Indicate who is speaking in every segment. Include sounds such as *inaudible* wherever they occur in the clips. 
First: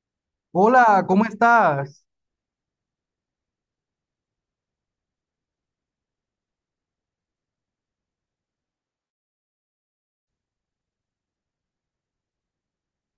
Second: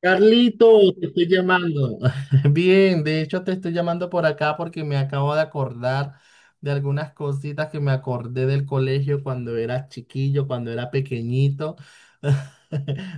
Speaker 1: Carlito,
Speaker 2: Hola,
Speaker 1: te
Speaker 2: ¿cómo
Speaker 1: estoy llamando.
Speaker 2: estás?
Speaker 1: *laughs* Bien, de hecho te estoy llamando por acá porque me acabo de acordar de algunas cositas que me acordé del colegio cuando era chiquillo, cuando era pequeñito. *laughs*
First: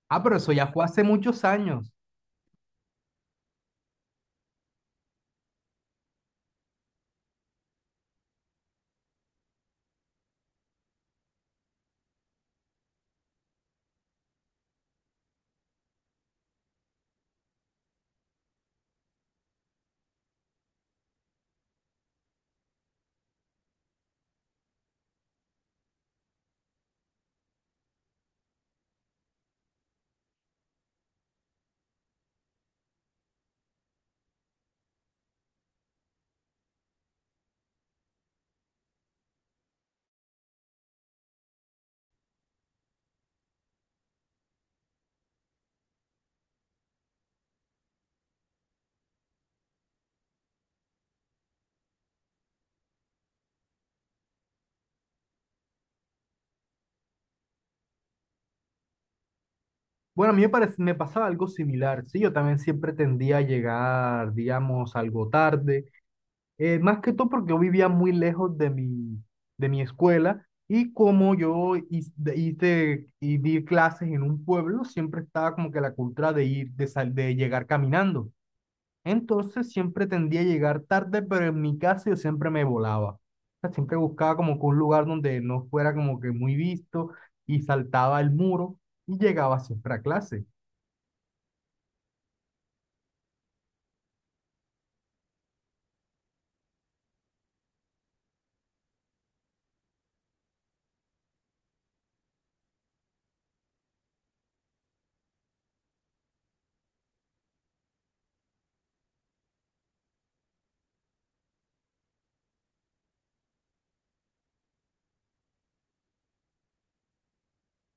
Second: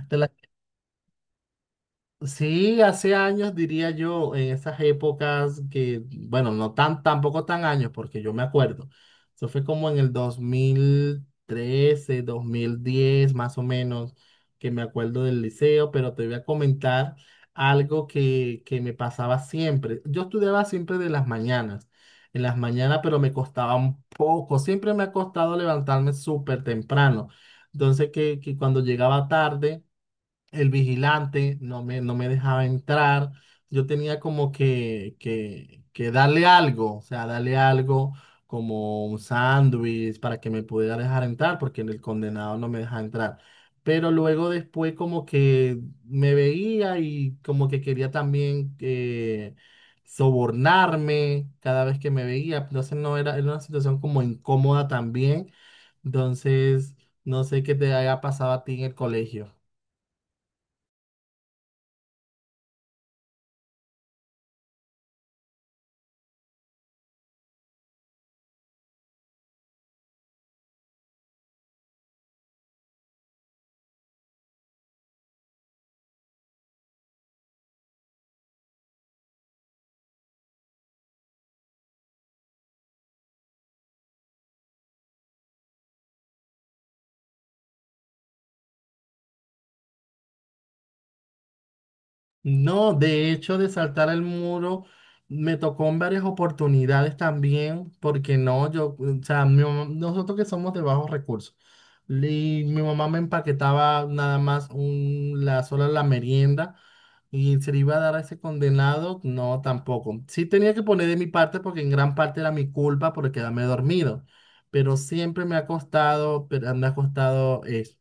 Speaker 1: Te
Speaker 2: Ah, pero eso ya fue hace muchos años.
Speaker 1: Sí, hace años diría yo, en esas épocas que, bueno, tampoco tan años, porque yo me acuerdo. Eso fue como en el 2013 2010 más o menos, que me acuerdo del liceo, pero te voy a comentar algo que me pasaba siempre. Yo estudiaba siempre de las mañanas, en las mañanas, pero me costaba un poco. Siempre me ha costado levantarme súper temprano. Entonces, que cuando llegaba tarde el vigilante no me dejaba entrar. Yo tenía como que darle algo, o sea, darle algo como un sándwich para que me pudiera dejar entrar, porque el condenado no me dejaba entrar. Pero luego después como que me veía y como que quería también sobornarme cada vez que me veía. Entonces no era, era una situación como incómoda también. Entonces, no sé qué te haya pasado a ti en el colegio.
Speaker 2: Bueno, a mí me parece, me pasaba algo similar, sí, yo también siempre tendía a llegar, digamos, algo tarde, más que todo porque yo vivía muy lejos de mi escuela y como yo y di clases en un pueblo, siempre estaba como que la cultura de ir, de llegar caminando. Entonces siempre tendía a llegar tarde, pero en mi caso yo siempre me volaba. O sea, siempre buscaba como que un lugar donde no fuera como que muy visto y saltaba el muro y llegaba siempre a clase.
Speaker 1: No, de hecho, de saltar el muro me tocó en varias oportunidades también, porque no, yo, o sea, nosotros que somos de bajos recursos, y mi mamá me empaquetaba nada más la sola la merienda y se le iba a dar a ese condenado, no, tampoco. Sí tenía que poner de mi parte porque en gran parte era mi culpa por quedarme dormido, pero siempre me ha costado, pero me ha costado eso.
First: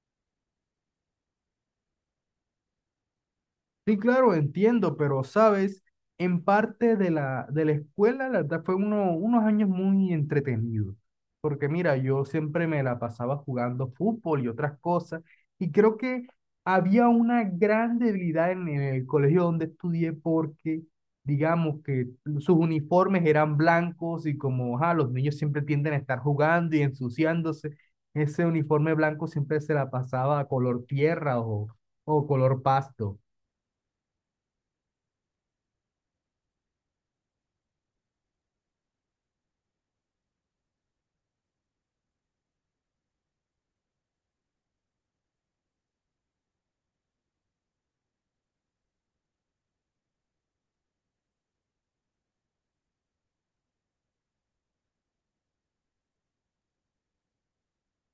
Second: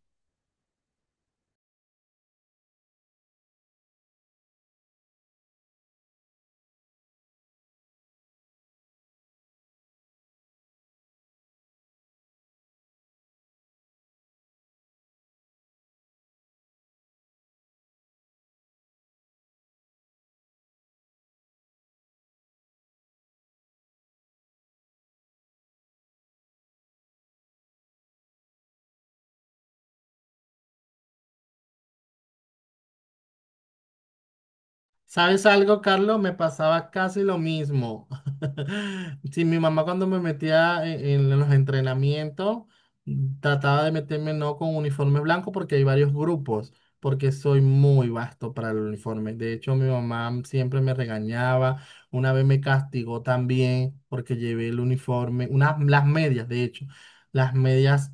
Speaker 2: Sí, claro, entiendo, pero sabes, en parte de la escuela, la verdad, fue uno, unos años muy entretenidos, porque mira, yo siempre me la pasaba jugando fútbol y otras cosas, y creo que había una gran debilidad en el colegio donde estudié, porque digamos que sus uniformes eran blancos y como ajá, los niños siempre tienden a estar jugando y ensuciándose, ese uniforme blanco siempre se la pasaba a color tierra o color pasto.
Speaker 1: ¿Sabes algo, Carlos? Me pasaba casi lo mismo. *laughs* Sí, mi mamá cuando me metía en los entrenamientos, trataba de meterme no con uniforme blanco porque hay varios grupos, porque soy muy vasto para el uniforme. De hecho, mi mamá siempre me regañaba. Una vez me castigó también porque llevé el uniforme, unas, las medias, de hecho, las medias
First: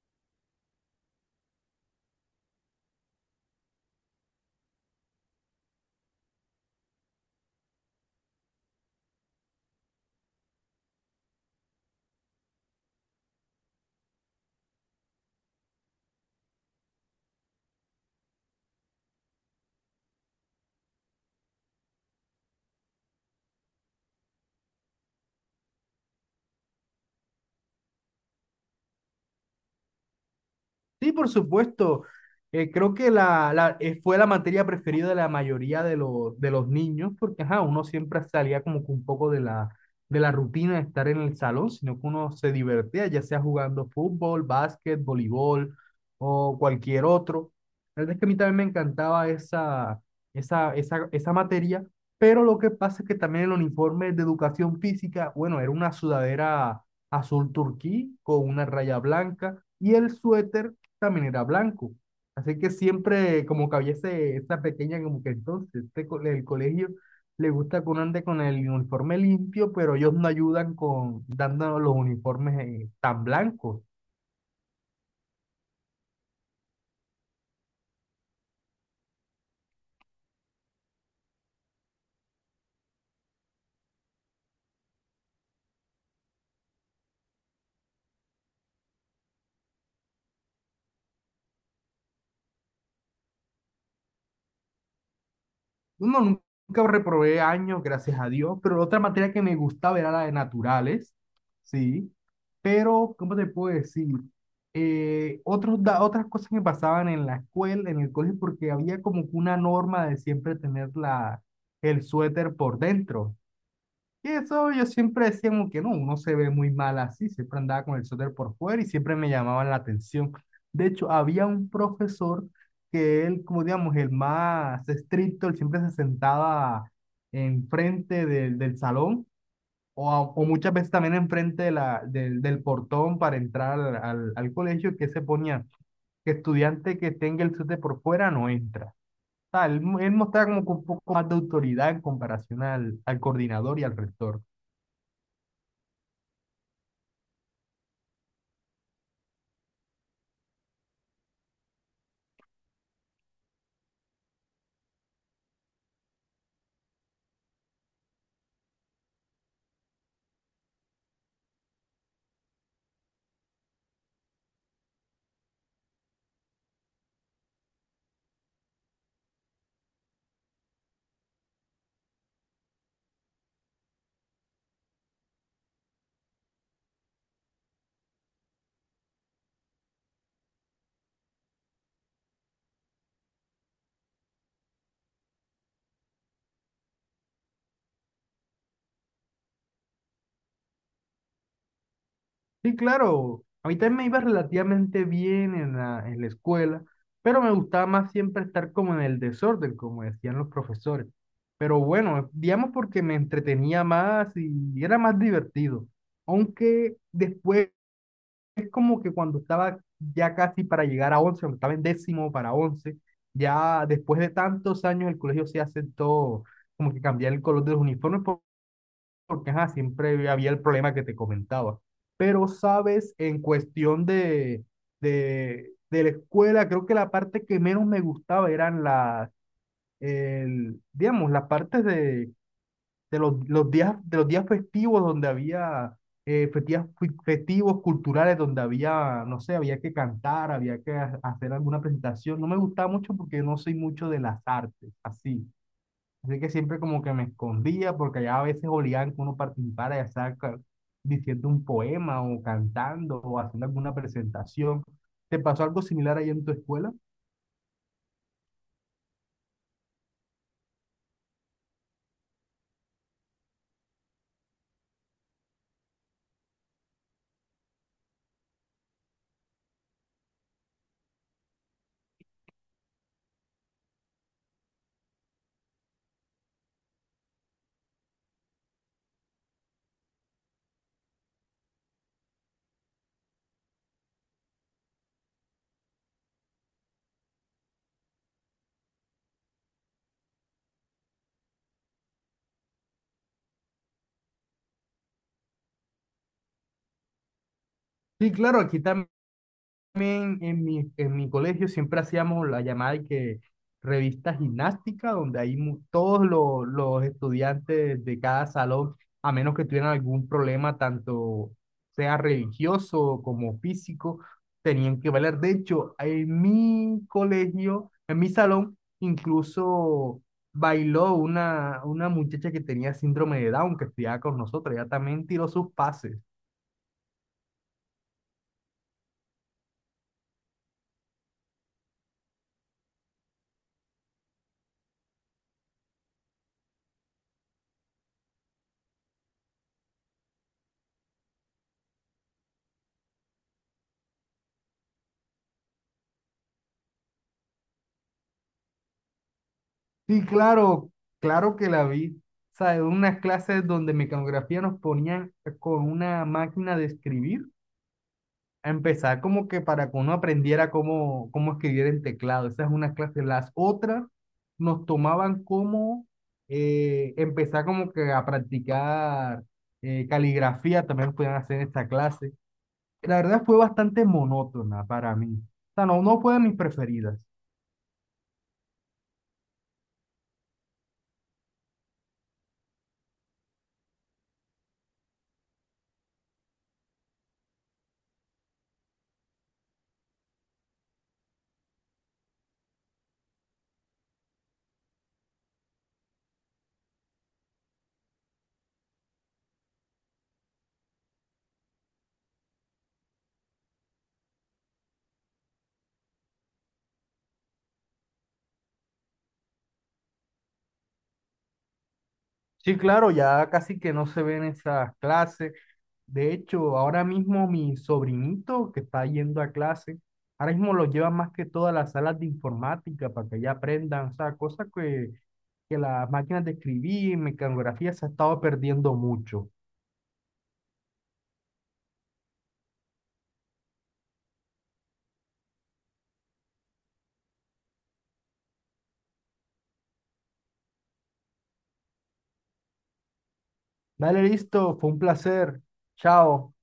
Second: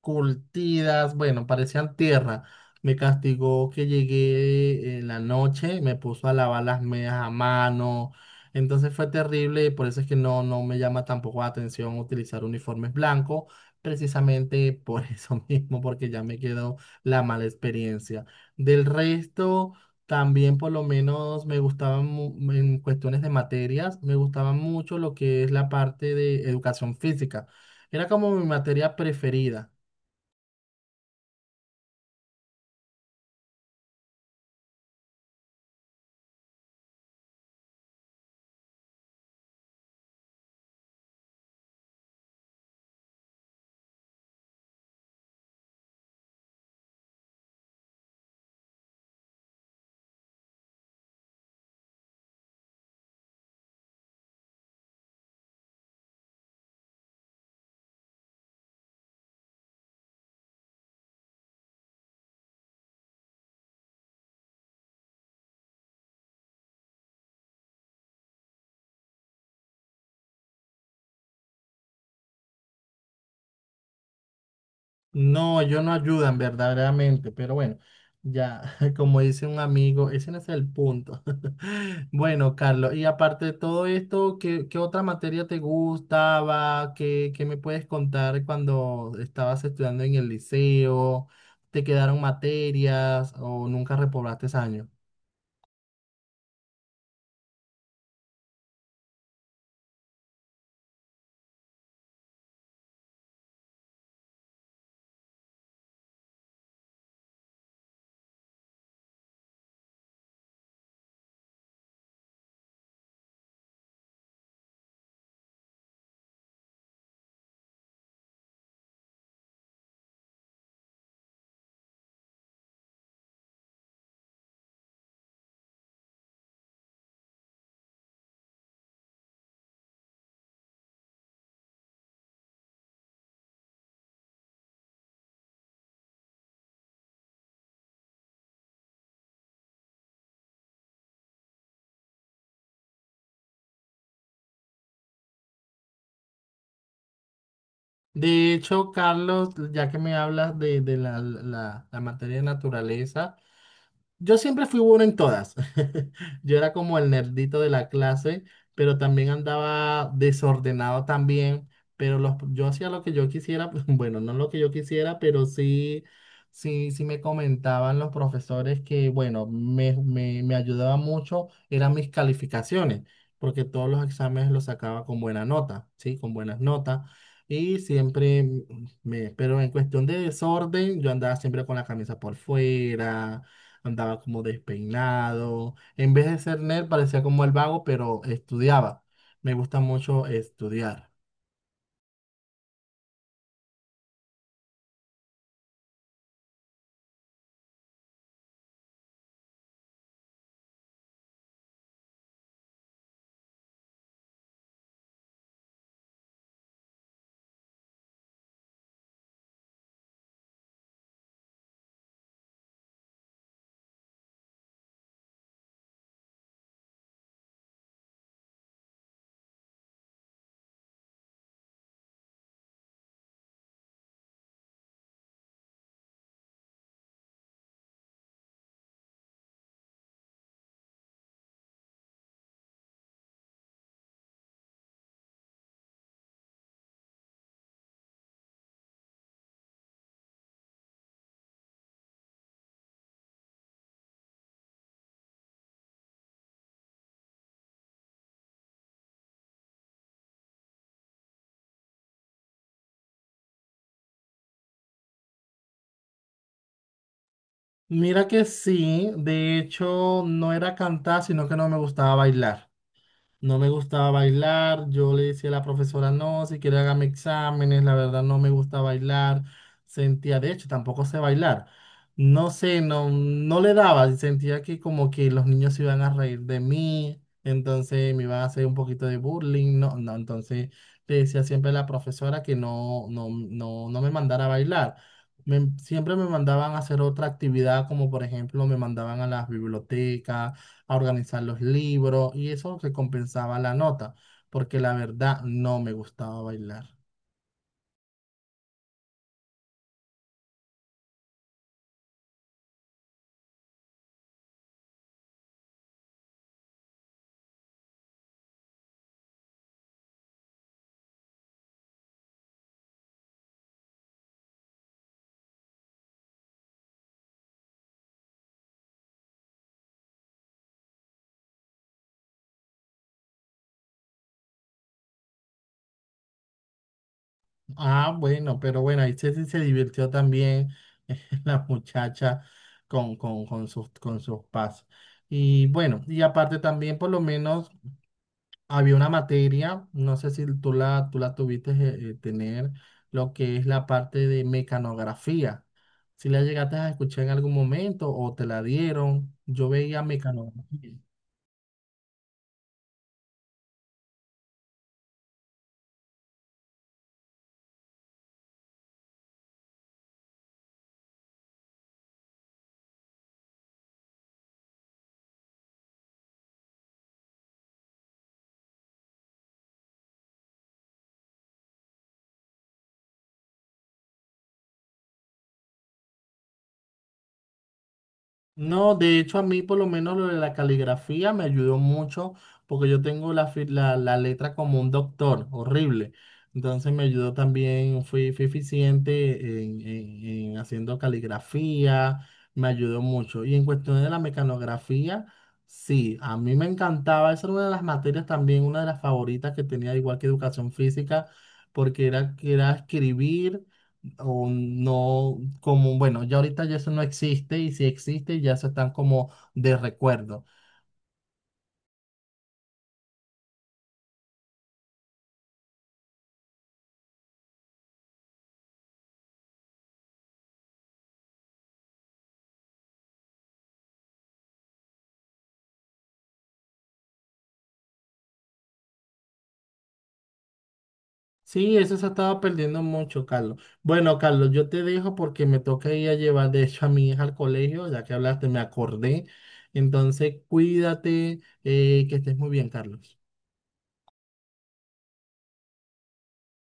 Speaker 1: curtidas, bueno, parecían tierra. Me castigó que llegué en la noche, me puso a lavar las medias a mano. Entonces fue terrible y por eso es que no, no me llama tampoco la atención utilizar uniformes blancos, precisamente por *laughs* eso mismo, porque ya me quedó la mala experiencia. Del resto, también por lo menos me gustaban en cuestiones de materias, me gustaba mucho lo que es la parte de educación física. Era como mi materia preferida.
Speaker 2: Sí, por supuesto. Creo que la fue la materia preferida de la mayoría de los niños, porque ajá, uno siempre salía como que un poco de la rutina de estar en el salón, sino que uno se divertía, ya sea jugando fútbol, básquet, voleibol o cualquier otro. La verdad es que a mí también me encantaba esa materia, pero lo que pasa es que también el uniforme de educación física, bueno, era una sudadera azul turquí con una raya blanca y el suéter también era blanco. Así que siempre como que había ese, esa pequeña como que entonces este, el colegio le gusta que uno ande con el uniforme limpio, pero ellos no ayudan con dando los uniformes tan blancos.
Speaker 1: No, ellos no ayudan verdaderamente, pero bueno, ya, *laughs* como dice un amigo, ese no es el punto. *laughs* Bueno, Carlos, y aparte de todo esto, ¿qué, qué otra materia te gustaba? ¿Qué, qué me puedes contar cuando estabas estudiando en el liceo? ¿Te quedaron materias o nunca reprobaste ese año?
Speaker 2: No, nunca reprobé años, gracias a Dios, pero otra materia que me gustaba era la de naturales, ¿sí? Pero, ¿cómo te puedo decir? Otras cosas que pasaban en la escuela, en el colegio, porque había como que una norma de siempre tener el suéter por dentro. Y eso yo siempre decía como que no, uno se ve muy mal así, siempre andaba con el suéter por fuera y siempre me llamaban la atención. De hecho, había un profesor que él, como digamos, el más estricto, él siempre se sentaba enfrente del salón o muchas veces también enfrente de del portón para entrar al colegio, que se ponía que estudiante que tenga el suéter por fuera no entra. O él mostraba como que un poco más de autoridad en comparación al coordinador y al rector.
Speaker 1: De hecho, Carlos, ya que me hablas de la materia de naturaleza, yo siempre fui bueno en todas. *laughs* Yo era como el nerdito de la clase, pero también andaba desordenado también, pero los, yo hacía lo que yo quisiera, *laughs* bueno, no lo que yo quisiera, pero sí, sí, sí me comentaban los profesores que, bueno, me ayudaba mucho, eran mis calificaciones, porque todos los exámenes los sacaba con buena nota, ¿sí? Con buenas notas. Y siempre pero en cuestión de desorden, yo andaba siempre con la camisa por fuera, andaba como despeinado. En vez de ser nerd, parecía como el vago, pero estudiaba. Me gusta mucho estudiar.
Speaker 2: Sí, claro. A mí también me iba relativamente bien en la escuela, pero me gustaba más siempre estar como en el desorden, como decían los profesores. Pero bueno, digamos porque me entretenía más y era más divertido. Aunque después, como que cuando estaba ya casi para llegar a once, cuando estaba en décimo para once, ya después de tantos años el colegio se aceptó como que cambiar el color de los uniformes, porque ajá, siempre había el problema que te comentaba. Pero, sabes, en cuestión de la escuela, creo que la parte que menos me gustaba eran digamos, las partes de los días festivos donde había festivos culturales, donde había, no sé, había que cantar, había que hacer alguna presentación. No me gustaba mucho porque no soy mucho de las artes, así. Así que siempre como que me escondía porque allá a veces obligaban que uno participara, ya sea diciendo un poema o cantando o haciendo alguna presentación. ¿Te pasó algo similar allá en tu escuela?
Speaker 1: Mira que sí, de hecho no era cantar, sino que no me gustaba bailar. No me gustaba bailar, yo le decía a la profesora, no, si quiere hágame exámenes, la verdad no me gusta bailar, sentía, de hecho, tampoco sé bailar, no sé, no, no le daba, y sentía que como que los niños se iban a reír de mí, entonces me iban a hacer un poquito de bullying, no, no, entonces le decía siempre a la profesora que no, no, no, no me mandara a bailar. Siempre me mandaban a hacer otra actividad, como por ejemplo me mandaban a las bibliotecas a organizar los libros y eso recompensaba la nota, porque la verdad no me gustaba bailar.
Speaker 2: Sí, claro, aquí también. También en mi colegio siempre hacíamos la llamada de que revista gimnástica, donde ahí todos los estudiantes de cada salón, a menos que tuvieran algún problema, tanto sea religioso como físico, tenían que valer. De hecho, en mi colegio, en mi salón, incluso bailó una muchacha que tenía síndrome de Down, que estudiaba con nosotros, ella también tiró sus pases.
Speaker 1: Ah, bueno, pero bueno, ahí Ceci se divirtió también *laughs* la muchacha con sus, con sus pasos. Y bueno, y aparte también por lo menos había una materia, no sé si tú la tuviste tener, lo que es la parte de mecanografía. Si la llegaste a escuchar en algún momento o te la dieron, yo veía
Speaker 2: Sí, claro,
Speaker 1: mecanografía.
Speaker 2: claro que la vi. O sea, en unas clases donde mecanografía nos ponían con una máquina de escribir, a empezar como que para que uno aprendiera cómo escribir en teclado. Esa es una clase. Las otras nos tomaban como empezar como que a practicar caligrafía, también nos podían hacer en esta clase. La verdad fue bastante monótona para mí. O sea, no, no fue de mis preferidas.
Speaker 1: No, de hecho a mí por lo menos lo de la caligrafía me ayudó mucho porque yo tengo la, la letra como un doctor, horrible. Entonces me ayudó también, fui eficiente en, en haciendo caligrafía, me ayudó mucho. Y en cuestión de la mecanografía, sí, a mí me encantaba, esa era una de las materias también, una de las favoritas que tenía igual que educación física, porque era, que era escribir o no, como, bueno, ya ahorita ya eso no existe y si existe ya se están como de recuerdo.
Speaker 2: Sí, claro, ya casi que no se ven esas clases. De hecho, ahora mismo mi sobrinito que está yendo a clase, ahora mismo lo llevan más que todas las salas de informática para que ya aprendan, o sea, cosas que las máquinas de escribir, mecanografía se ha estado perdiendo mucho.
Speaker 1: Sí, eso se estaba perdiendo mucho, Carlos. Bueno, Carlos, yo te dejo porque me toca ir a llevar, de hecho, a mi hija al colegio, ya que hablaste, me acordé. Entonces, cuídate, que estés muy bien, Carlos.
Speaker 2: Dale, listo, fue un placer. Chao.